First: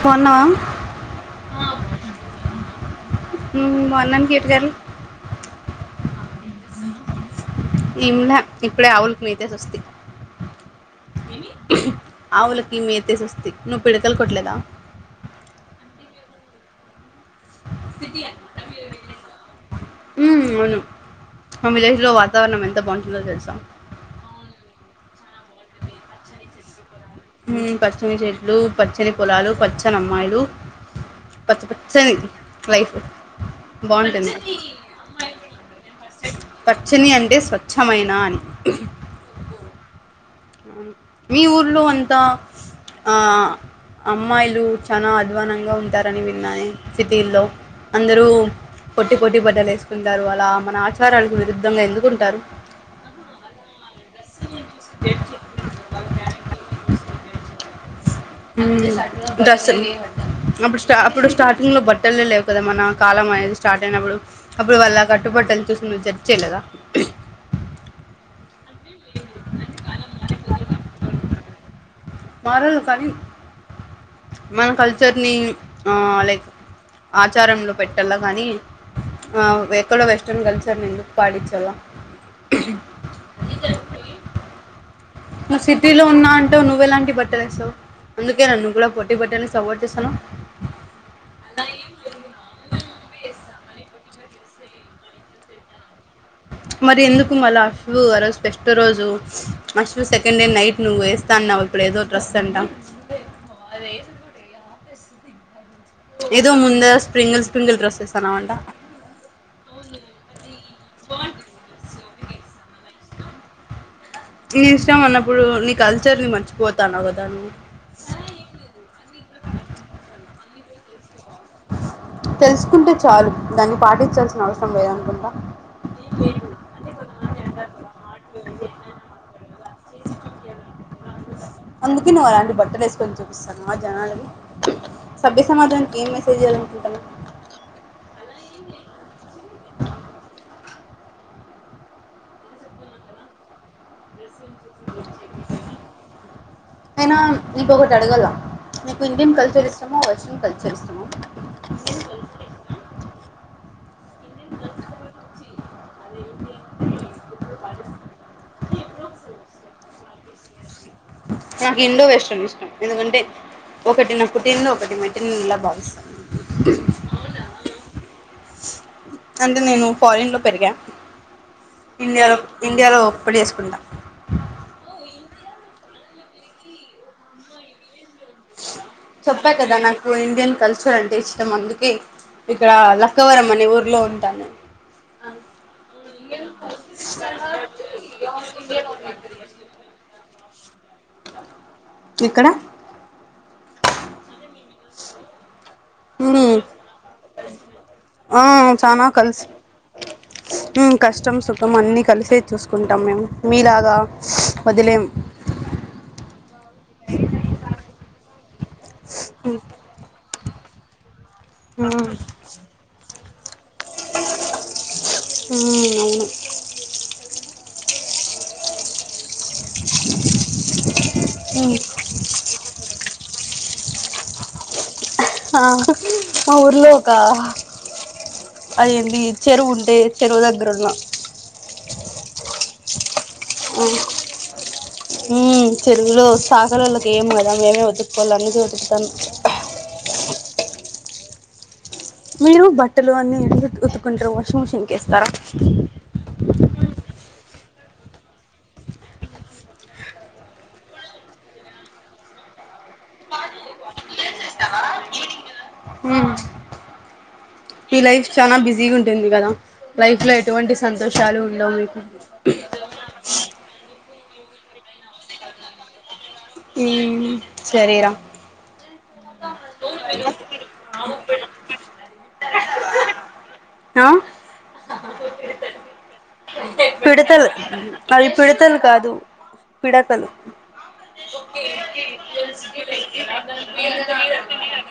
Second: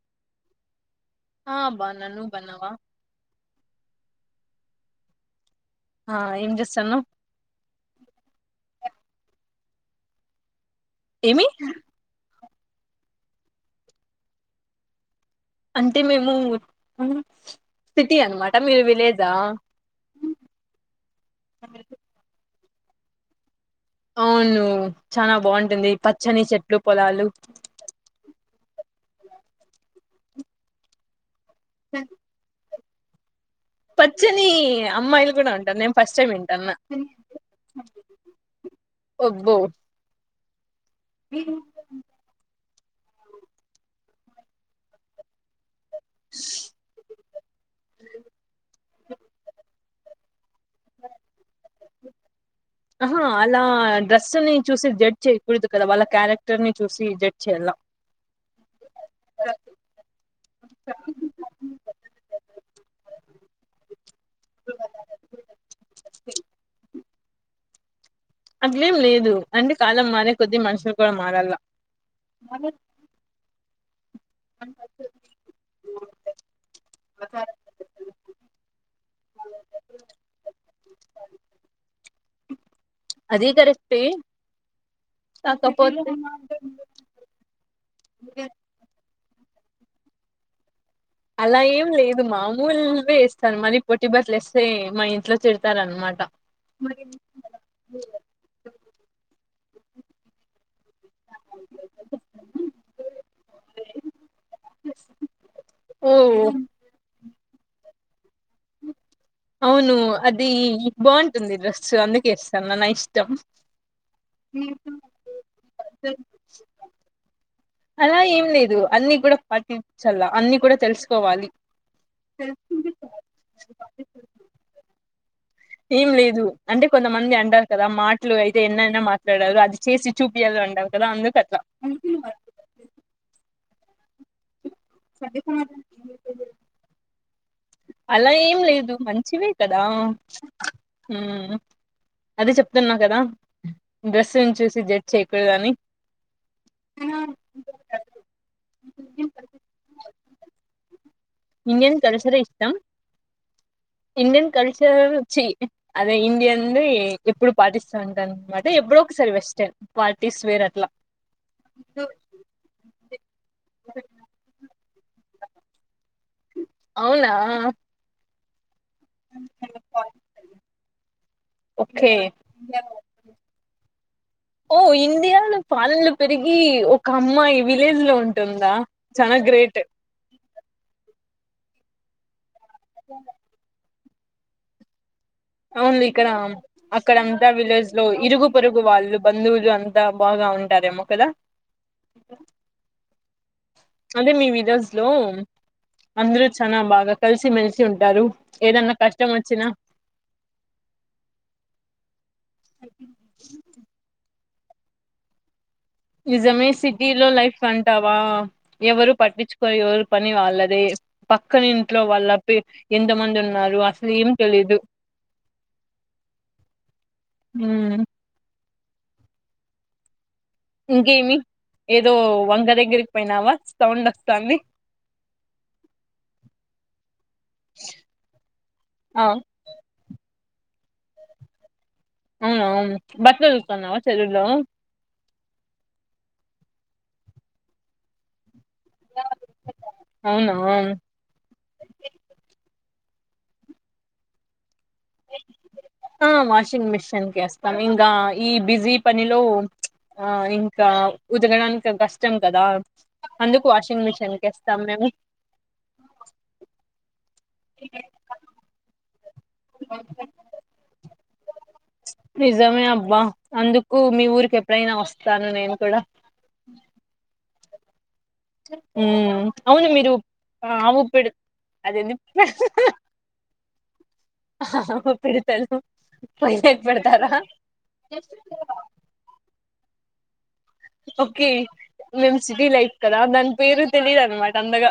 బాన్నవా ఆ బాగున్నా నువ్వు బాగున్నావా హ్మ్ బాన్నాన్ మీ జరు ఆ ఏం చేస్తాన్నావ్ [unintelligible] ఇప్పుడే ఆవులకి మే ఇచ్చేసోస్తీ ఏమి ఆవులకి మేతేేసి వస్తి నువ్వు పిడకలు కొట్లేదా అంటే మేము సిటీ అనమాట మీరు విలేజా హ్మ్ అవును మా విలేజ్ లో వాతావరణం ఎంత బాగుంటుందో తెలుసా అవును చానా బాగుంటుంది పచ్చని చెట్లు పొలాలు హ్మ్ పచ్చని చెట్లు పచ్చని పొలాలు పచ్చని అమ్మాయిలు పచ్చ పచ్చని లైఫ్ బాగుంటుంది పచ్చని అమ్మాయిలు కూడా ఉంటనే ఫస్ట్ టైం వింటన్నా పచ్చని అంటే స్వచ్ఛమైన అని అబ్బో అవును. మీ ఊర్లో అంతా ఆ అమ్మాయిలు చానా అధ్వానంగా ఉం తరని విన్నానే సిటీలో అందరూ పోట్టి పోట్టి బట్టలు వేసుకుంటారు అలా మన ఆచారాలకు విరుద్ధంగా ఎందుకుంటారు ఆహా అలా డ్రెస్ ని చూసి జడ్జి చేయకూడదు కదా వాళ్ళ క్యారెక్టర్ ని చూసి జడ్జి చేయలా హ్మ్ డ్రెస్ అప్పుడు స్టా అప్పుడు స్టార్టింగ్ లో బట్టలు లేవు కదా మన కాలమై స్టార్ట్ అయినప్పుడు అప్పుడు వాళ్ళ కట్టుబట్టలు చూసి జడ్జి చేయలేదా అట్లేం లేదు అంటే కాలం మారే కొద్ది మనుషులు కూడా మారల్ల మారల్ల కానీ మన కల్చర్ని లైక్ ఆచారంలో పెట్టాల కానీ ఆ ఎక్కడో వెస్ట్రన్ కల్చర్ని ఎందుకు పాటించాల అది కరెక్ట్ ఎ నువ్వు సిటీలో ఉన్నా అంటావ్ నువ్వు ఎలాంటి బట్టలేస్తవు అందుకే నువ్వు కూడా పోట్టి బట్టలని సపోర్ట్ చేస్తానవ్ అలా ఏం లేదు మామూలు వేస్తాను మరి పొట్టిబాట్టలు వేస్ స్తే మా ఇంట్లో తిడతారునమాట మరి ఎందుకు మళ్ళా అషు ఆ రోజు ఫెస్ట్ రోజు మస్తురు సెకండ్ డే నైట్ నువ్వు వేస్తా అన్నావ్ ఇప్పుడు ఏదో డ్రెస్ అంట కాదే వేసుడుకూడా వేయరా ఓ ఇదో ముంద స్ప్రింగల్ స్ప్రింగల్ డ్రెస్సెస్ అవును అది బాగుంటుంది డ్రెస్సు అందుకే ఎస్తానా నా ఇష్ ష్టం నీ ఇష్టం అన్నప్పుడు నీ కల్చర్ ని మర్చిపోతాను కదా నువ్వు అలా ఏం లేదు అన్ని కూడా పాటించాల అన్ని కూడా తెలుస్ తెలుసుకుంటే చాలు దాన్ని పాటించాల్సిన అవసరం లేదనుకుంటా ఏం లేదు అంటే కొంతమంది అంటారు కదా మాటలు అయితే ఎన్నైనా మాట్లాడారు అది చేేసి చూపియాలే ఉండవు అందుకే నువ్వు అలాంటి బట్టలు వేసుకొని చూపిస్తావు ఆ జనాకు సభ్య సమాధాననికి ఏం మెసేజ్ ఇవ్వాలనుకుంటున్నావు అలా ఏం లేదు మంచివే కదా ఊ అదే చెప్తున్నా కదా డ్రెస్సు చూసి జట్ చేయకూడద అని అయినా నీపు ఒకటి అడగల నీకు ఇండియన్ కల్చర్ ఇష్టమ వెస్టన్ కల్చర్ ఇష్టమా ఇండియన్ కల్చర్ ఇష్టం ఇండియన్ కల్చర్ చి అదే ఇండియన్ ఎప్పుడు పాటిస్తుంటన్నమాట అప్పుడో ఒకసారి వెస్న్ పార్టీస్ వేర్ అట్లా నాకు ఇండియా వెస్ట్రన్ ఇష్టం ఎందుకంటే ఒకటి పుట్టిల్లు ఒకటి మెట్టినిల్లుల భావిస్తాను అవునా అంటే నేను ఫారిన్ లో పెరిగా ఓకే ఇండియా ఇండియాలో పెళ్లి చేేసుకుంట ఓ ఇండియా పెరిగి ఒక అమ్మాయి విలేజ్ లో ఉంటుందా చానా చెప్పా కదా గ్రేట్ నాకు ఇండియా కల్చర్ అంటే ఇష్టం అందుకే ఇక్కడ లక్కవరం అనే ఊర్లో ఉంటాను అవును ఇక్కడ అక్కడంతా విలేజ్ లో ఇరుగు పరుగు వాళ్ళు బంధువులు అంతా బాగా ఉంటారేమో కదా ఇక్కడ అదే మీ విలేజ్ లో అందరూ ఉమ్, చాల బాగా కలిసిమెలిసి ఉంటారు ఆ ఏదన్నా చానా కష్టం కలిసి వచ్చినా కష్టం సుఖం అన్నీ కలిసే చూసుకుంటాం మేము మీలాగా వదిలేం నిజమే సిటీలో లైఫ్ అంటావా ఎవరు ఉమ్, పట్టించుకో ఎవరు పని వాళ్ళదే పక్కన ఇంట్లో ఉమ్. వాళ్ళ ఎంత మంది ఉ న్నారు అసలు ఏం తెలిదు ఉమ్, వాటర్ సౌండ్ ఇంకేమి ఏదో వంక దగ్గరికి పోయినావా సౌండ్ వస్తాంది ఆ మా ఊరిలో ఒక అదేంది ఆ ఒక చెరువు ఉంటే చెరువు దగ్గర ఉన్నా బట్టల ఉతుకుతున్నావా చెరువులో చెరువులో చాకలిలకు వేయం కదా అందుకే మేమే వతుక్కకోవాల అనేది ఉతుకుతున్న అవునా మీరు బట్టలు అన్ని ఉతుకుంటారు వాషింగ్ మిషిన్ ఆ వాషింగ్ మిషిన్ వస్తాం ఇంకా ఈ బిజీ పనిలో ఆ ఇంకా ఉతకడానికి కష్టం కదా అందుకు వాషింగ్ మిషిన్ కేస్తాం మేము ఊ ఈ లైఫ్ చాలా బిజీ ఉంది సంతోషాలు ఉండవు మీకు నిజమే అబ్బా అందుకు మీ ఊరికి ఎప్పుడైనా వస్తాను నేను కూడా ఉ సరే రా అవును మీరు ఆవుకు అది ఆ? ఏది తెలుసు పిడతలు అవి పిడతలు కాదు పిడకలు ఓకే మేము సిటీ లైఫ్ కదా దాని పేరు తెలిదు అన్నమాట అంతగా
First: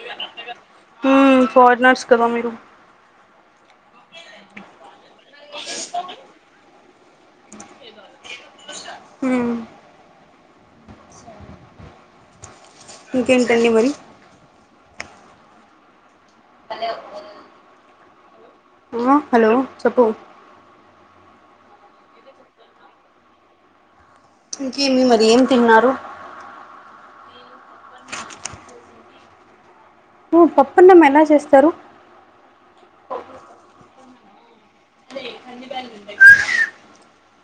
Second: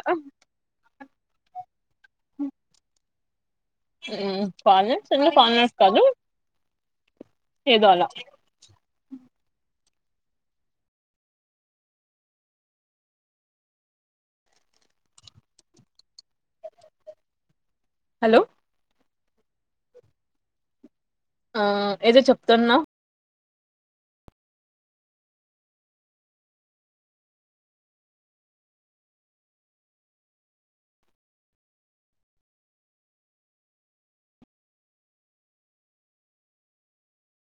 ఉ ఫారినర్స్ కదా మీరు ఫారినర్స్ అన్న ఫార్నర్స్ కాదు ఏదో అలా ఉ ఇంకేంటండి మరి పందెయో ఉ హలో ఉవా హలో చెప్పు ఆ ఏదో చెప్తున్నావ్ ఇంకేమి మరి ఏం తిన్నారు? అ ఓ పప్పన్నం ఎలా చేస్తారు? అదే కంది బెల్లు ఉంటాయి [inaudible]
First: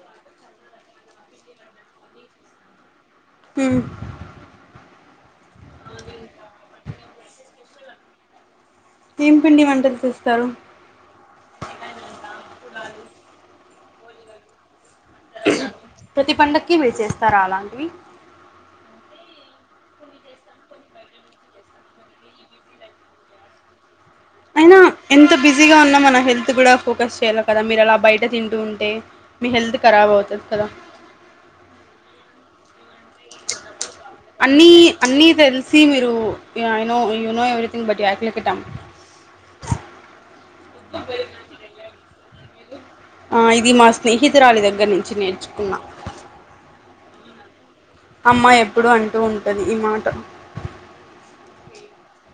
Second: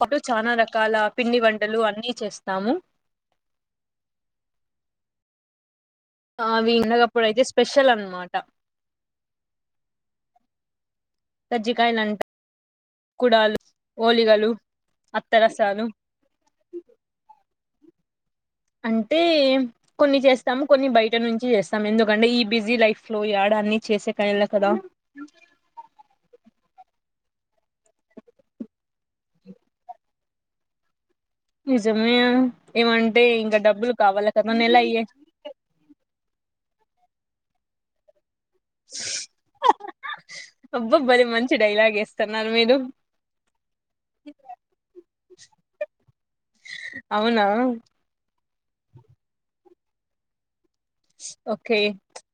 పప్పుల్ చానా రకాల పిండి వంటలు అన్ని చేస్తాము. హూ ఆవి ఇండకప్పుడు అయితే స్పెషల్ అన్నమాట. ఏం పిండి వంటలు చేస్తారు? కజ్జికయలంట, కుడాలు, ఓలిగలు, అత్తరస్ ప్రతి పండక్కి మీరు చేస్తారా అలాంటివి అంటే కొన్ని చేస్తాము, కొన్ని బయట నుంచి చేస్తాము ఎందుకంటే ఈ బిజీ లైఫ్ లో యాడ అన్ని చేసే కాయల కదా అయినా ఎంత బిజీగా ఉన్నా మన హెల్త్ కూడా ఫోకస్ చేయాలి కదా మీరు ఎలా బయట తింటూ ఉంటే. మీ హెల్త్ కరాబ్ అవుతది కదా. నిజమే ఏమంటే ఇంక డబ్బులు కావాల కదా అన్ని నెల అయ్యే అన్ని తెలిసి మీరు య I know you know everything but as like a dump అబ్బ మంచి డైలాగ్ ఎస్తున్నారు మీరు ఆ ఇది మా స్నేహితురాలి దగ్గర నుంచి నేర్చుకున్నా. అవునా అమ్మ ఎప్పుడు అంటూ ఉంటది ఈ మాట ఒకే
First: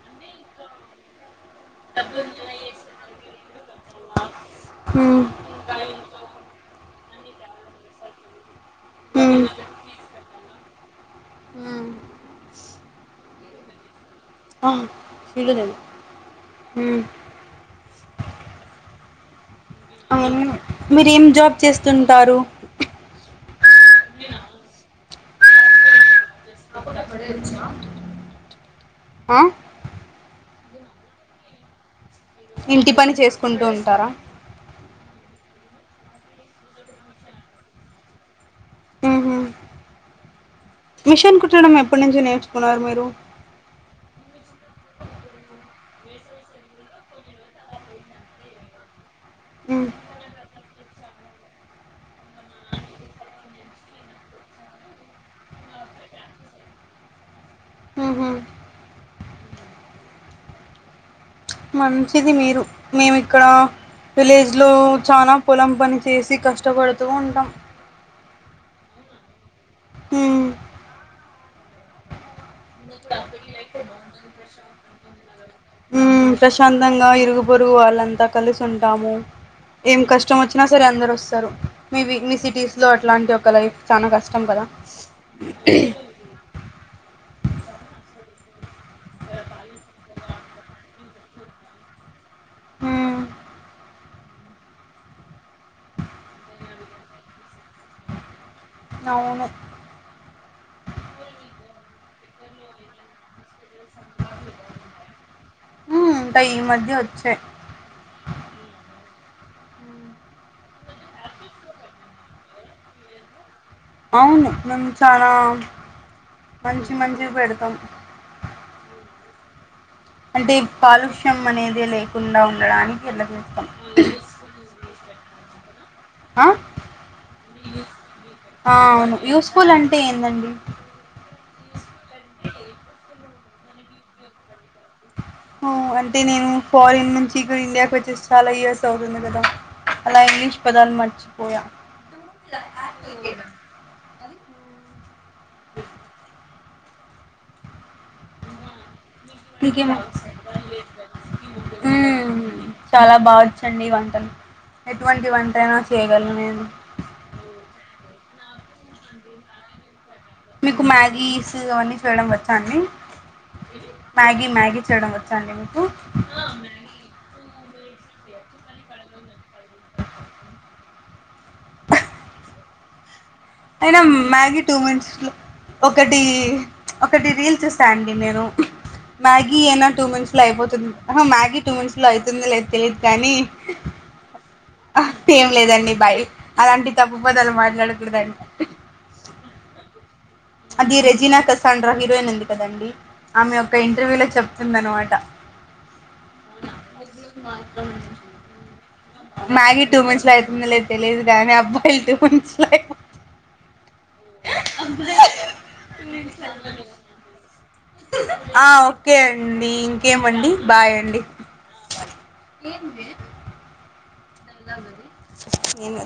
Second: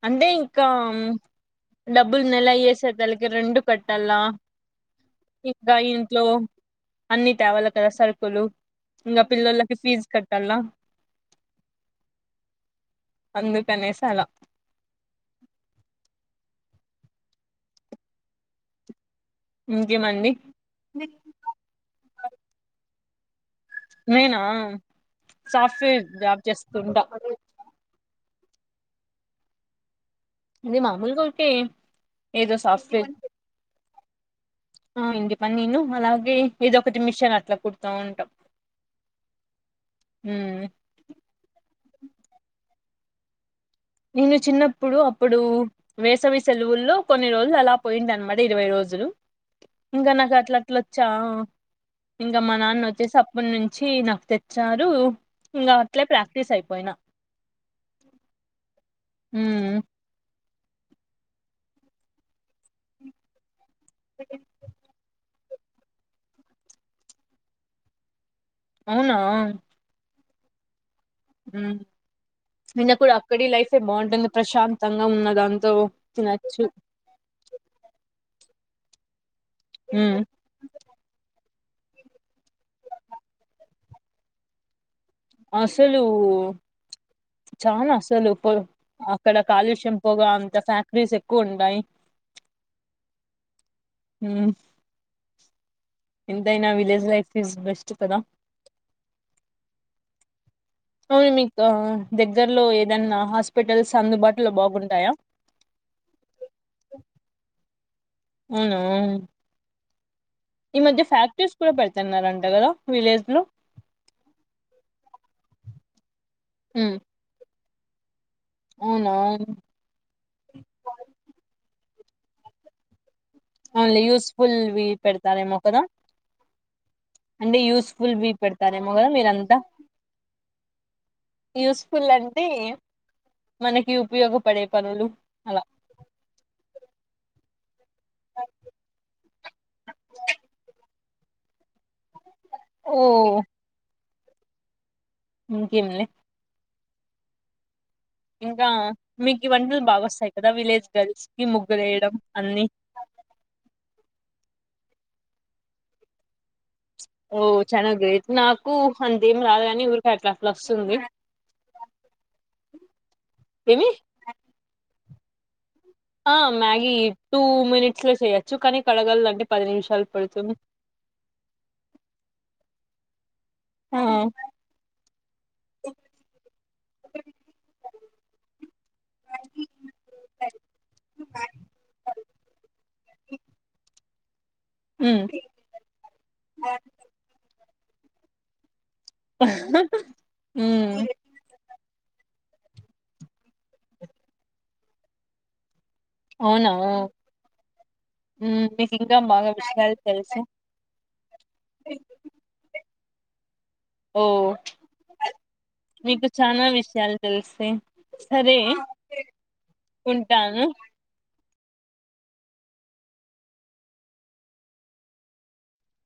అంటే ఇంకామ్ డబ్బుల్ నెల అయ్యే సద్దలకే రెండు కట్టలా మ్ ఇంకా ఇంట్లో అన్ని తేవాలి కదా సరుకులు ఇంకా మ్ పిల్లొలకి ఫీజు కట్టాల అందుకనేసి అలా ఆహ దిగదేమో హూ ఇంకేమండి అవును మీరు ఏం జాబ్ చేస్తుంటారు? నేనా సాఫ్ట్‌వేర్ జాబ్ చేస్తుంటా. అ ఇది మామూలుగ ఉరుకే ఇంటి పని చేసుకుంటూ ఉంటారా. ఆ ఇంటి పని నేను అలాగే ఇదోకటి మిషన్ అట్లా కుడుతా ఉంటా. ఉహు మిషన్ కుట్టడం ఎప్పటి నుంచి నేర్చుకున్నారు మీరు? నేను చిన్నప్పుడు అప్పుడు వేసవి సెలవుల్లో కొన్ని రోజులు అలా పోయింది అనమాట ఇరవై రోజులు. ఇంకా నాకు అట్లా అట్లట్లోచ్చా ఇంకా మా నాన్న వచ్చేసి అప్పునుంచి నాకు తెచ్చారు. ఇంకా అట్లే ప్రాక్టీస్ అయిపోయిన ఉహ ఉమ్ మంచిది మీరు మేము ఇక్కడ విలేజ్ లో చానా పొలం పని చేసి కష్టపడుతూ ఉంటాం. అవునా ఉమ్ హు ప్రశాంతంగా ఉన్న దాంతో హూ తినచ్చు ప్రశాంతంగా ఇరుగు పొరుగు వాళ్ళంతా కలిసి ఉంటాము ఏం ఉమ్ కష్టం వచ్చినా సరే అందరూ వస్తారు మీవి మీ సిటీస్‌లో అట్లాంటి ఒక లైఫ్ చానా కష్టం కదా అసలు చానా అసలు పో అక్కడ కాలుష్యం, పొగ అంతా ఫ్యాక్టరీస్ ఎక్కువ ఉంటాయి హూ ఉమ్ ఎంతయినా విలేజ్ లైఫ్ ఇస్ బెస్ట్ కదా అవును. అను మీకా దగ్గరలో ఏదన్నా హాస్పి హాస్పిటల్స్ అందుబాటులో బాగుంటాయా హ్మ్. ఇంకా ఈ మధ్య వచ్చాయి. అవును హ్మ్. ఈ మధ్య ఫ్యాక్టరీస్ కూడా పెడుతున్నారంట కదా విలేజ్ లో అవును. మేము చాలా మంచి ఉమ్, మంచి పెడతాం అవునా అంటే కాలుష్యం అనేది లేకుండా ఉండడానికి ఇట్లా చేస్తాం. న్లీ యూస్ఫుల్వి పెడతారేమో ఒకదా ఆ వి అ పెడతారేమో కదా అవును మీరంతా యూస్ఫుల్ అంటే ఏందండి యూస్ఫుల్ అంటే మనకి ఉపయోగపడే పనులు అలా అంటే నేను ఫారిన్ నుంచి చక ఇండియాకి వచ్చేసి చాలా ఇయర్స్ అవుతుంది కదా అలా ఇంగ్లీష్ పదాలు మర్చిపోయా ఆ ఓ ఇకేంలే ఇంకా మీకు వంటలు మీకేం బాగాస్తాయి కదా విలేజ్ గర్ల్స్ కి ముగ్గులు వేయడం అన్ని లా బావచ్చండి ఈ వంటను ఎటువంటి వంటయినా చేయగలను నేను ఓ చానా గ్రేట్ నాకు అంతేం రాదుగాని మీకు మ్యాగీస్ అవన్నీ చేయడం వచ్చా అండి ఏమి మ్యాగీ మ్యాగీ చేయడం వచ్చా అండి మీకు ఆ మ్యాగీ టూ మినిట్స్ లో చేయొచ్చు కానీ కడగలంటే పది నిమిషాలు పడుతు ఆ అయినా మ్యాగీ టూ మినిట్స్ లో ఒకటి ఒకటి రీల్స్స్తాండి ఎన్నను మ్యాగీ అయినా టూ మింత్స్ లో అయిపోతుంది మ్యాగీ టూ మింత్స్ లో అవుతుంది లేదు తెలీయదు కానీ ఆ ఉమ్ ఏం లేదండి బాయ అలాంటి తప్పుబదాలు మాట్లాడకూడదండి ఆ అది రెజీనా కసాండ రంగ నంది కదండి ఆమె య ఒకక్క ఇంటర్వ్యూ లో చెప్తుంది అనమాట అవునాఓ మ్యాగీ టూ మంత్స్ లో అవుతుంది లేదు తెలీయదు కాగానీ అబ్బాయిలు టూ మంత్స్ లో అయి ఓ మీకు చనా విషయాలు తెలుస్తే ఆ ఓకే అండి ఇంకేమండి ఉంటాను బాయ్ అండి ఏంటి మరి నేను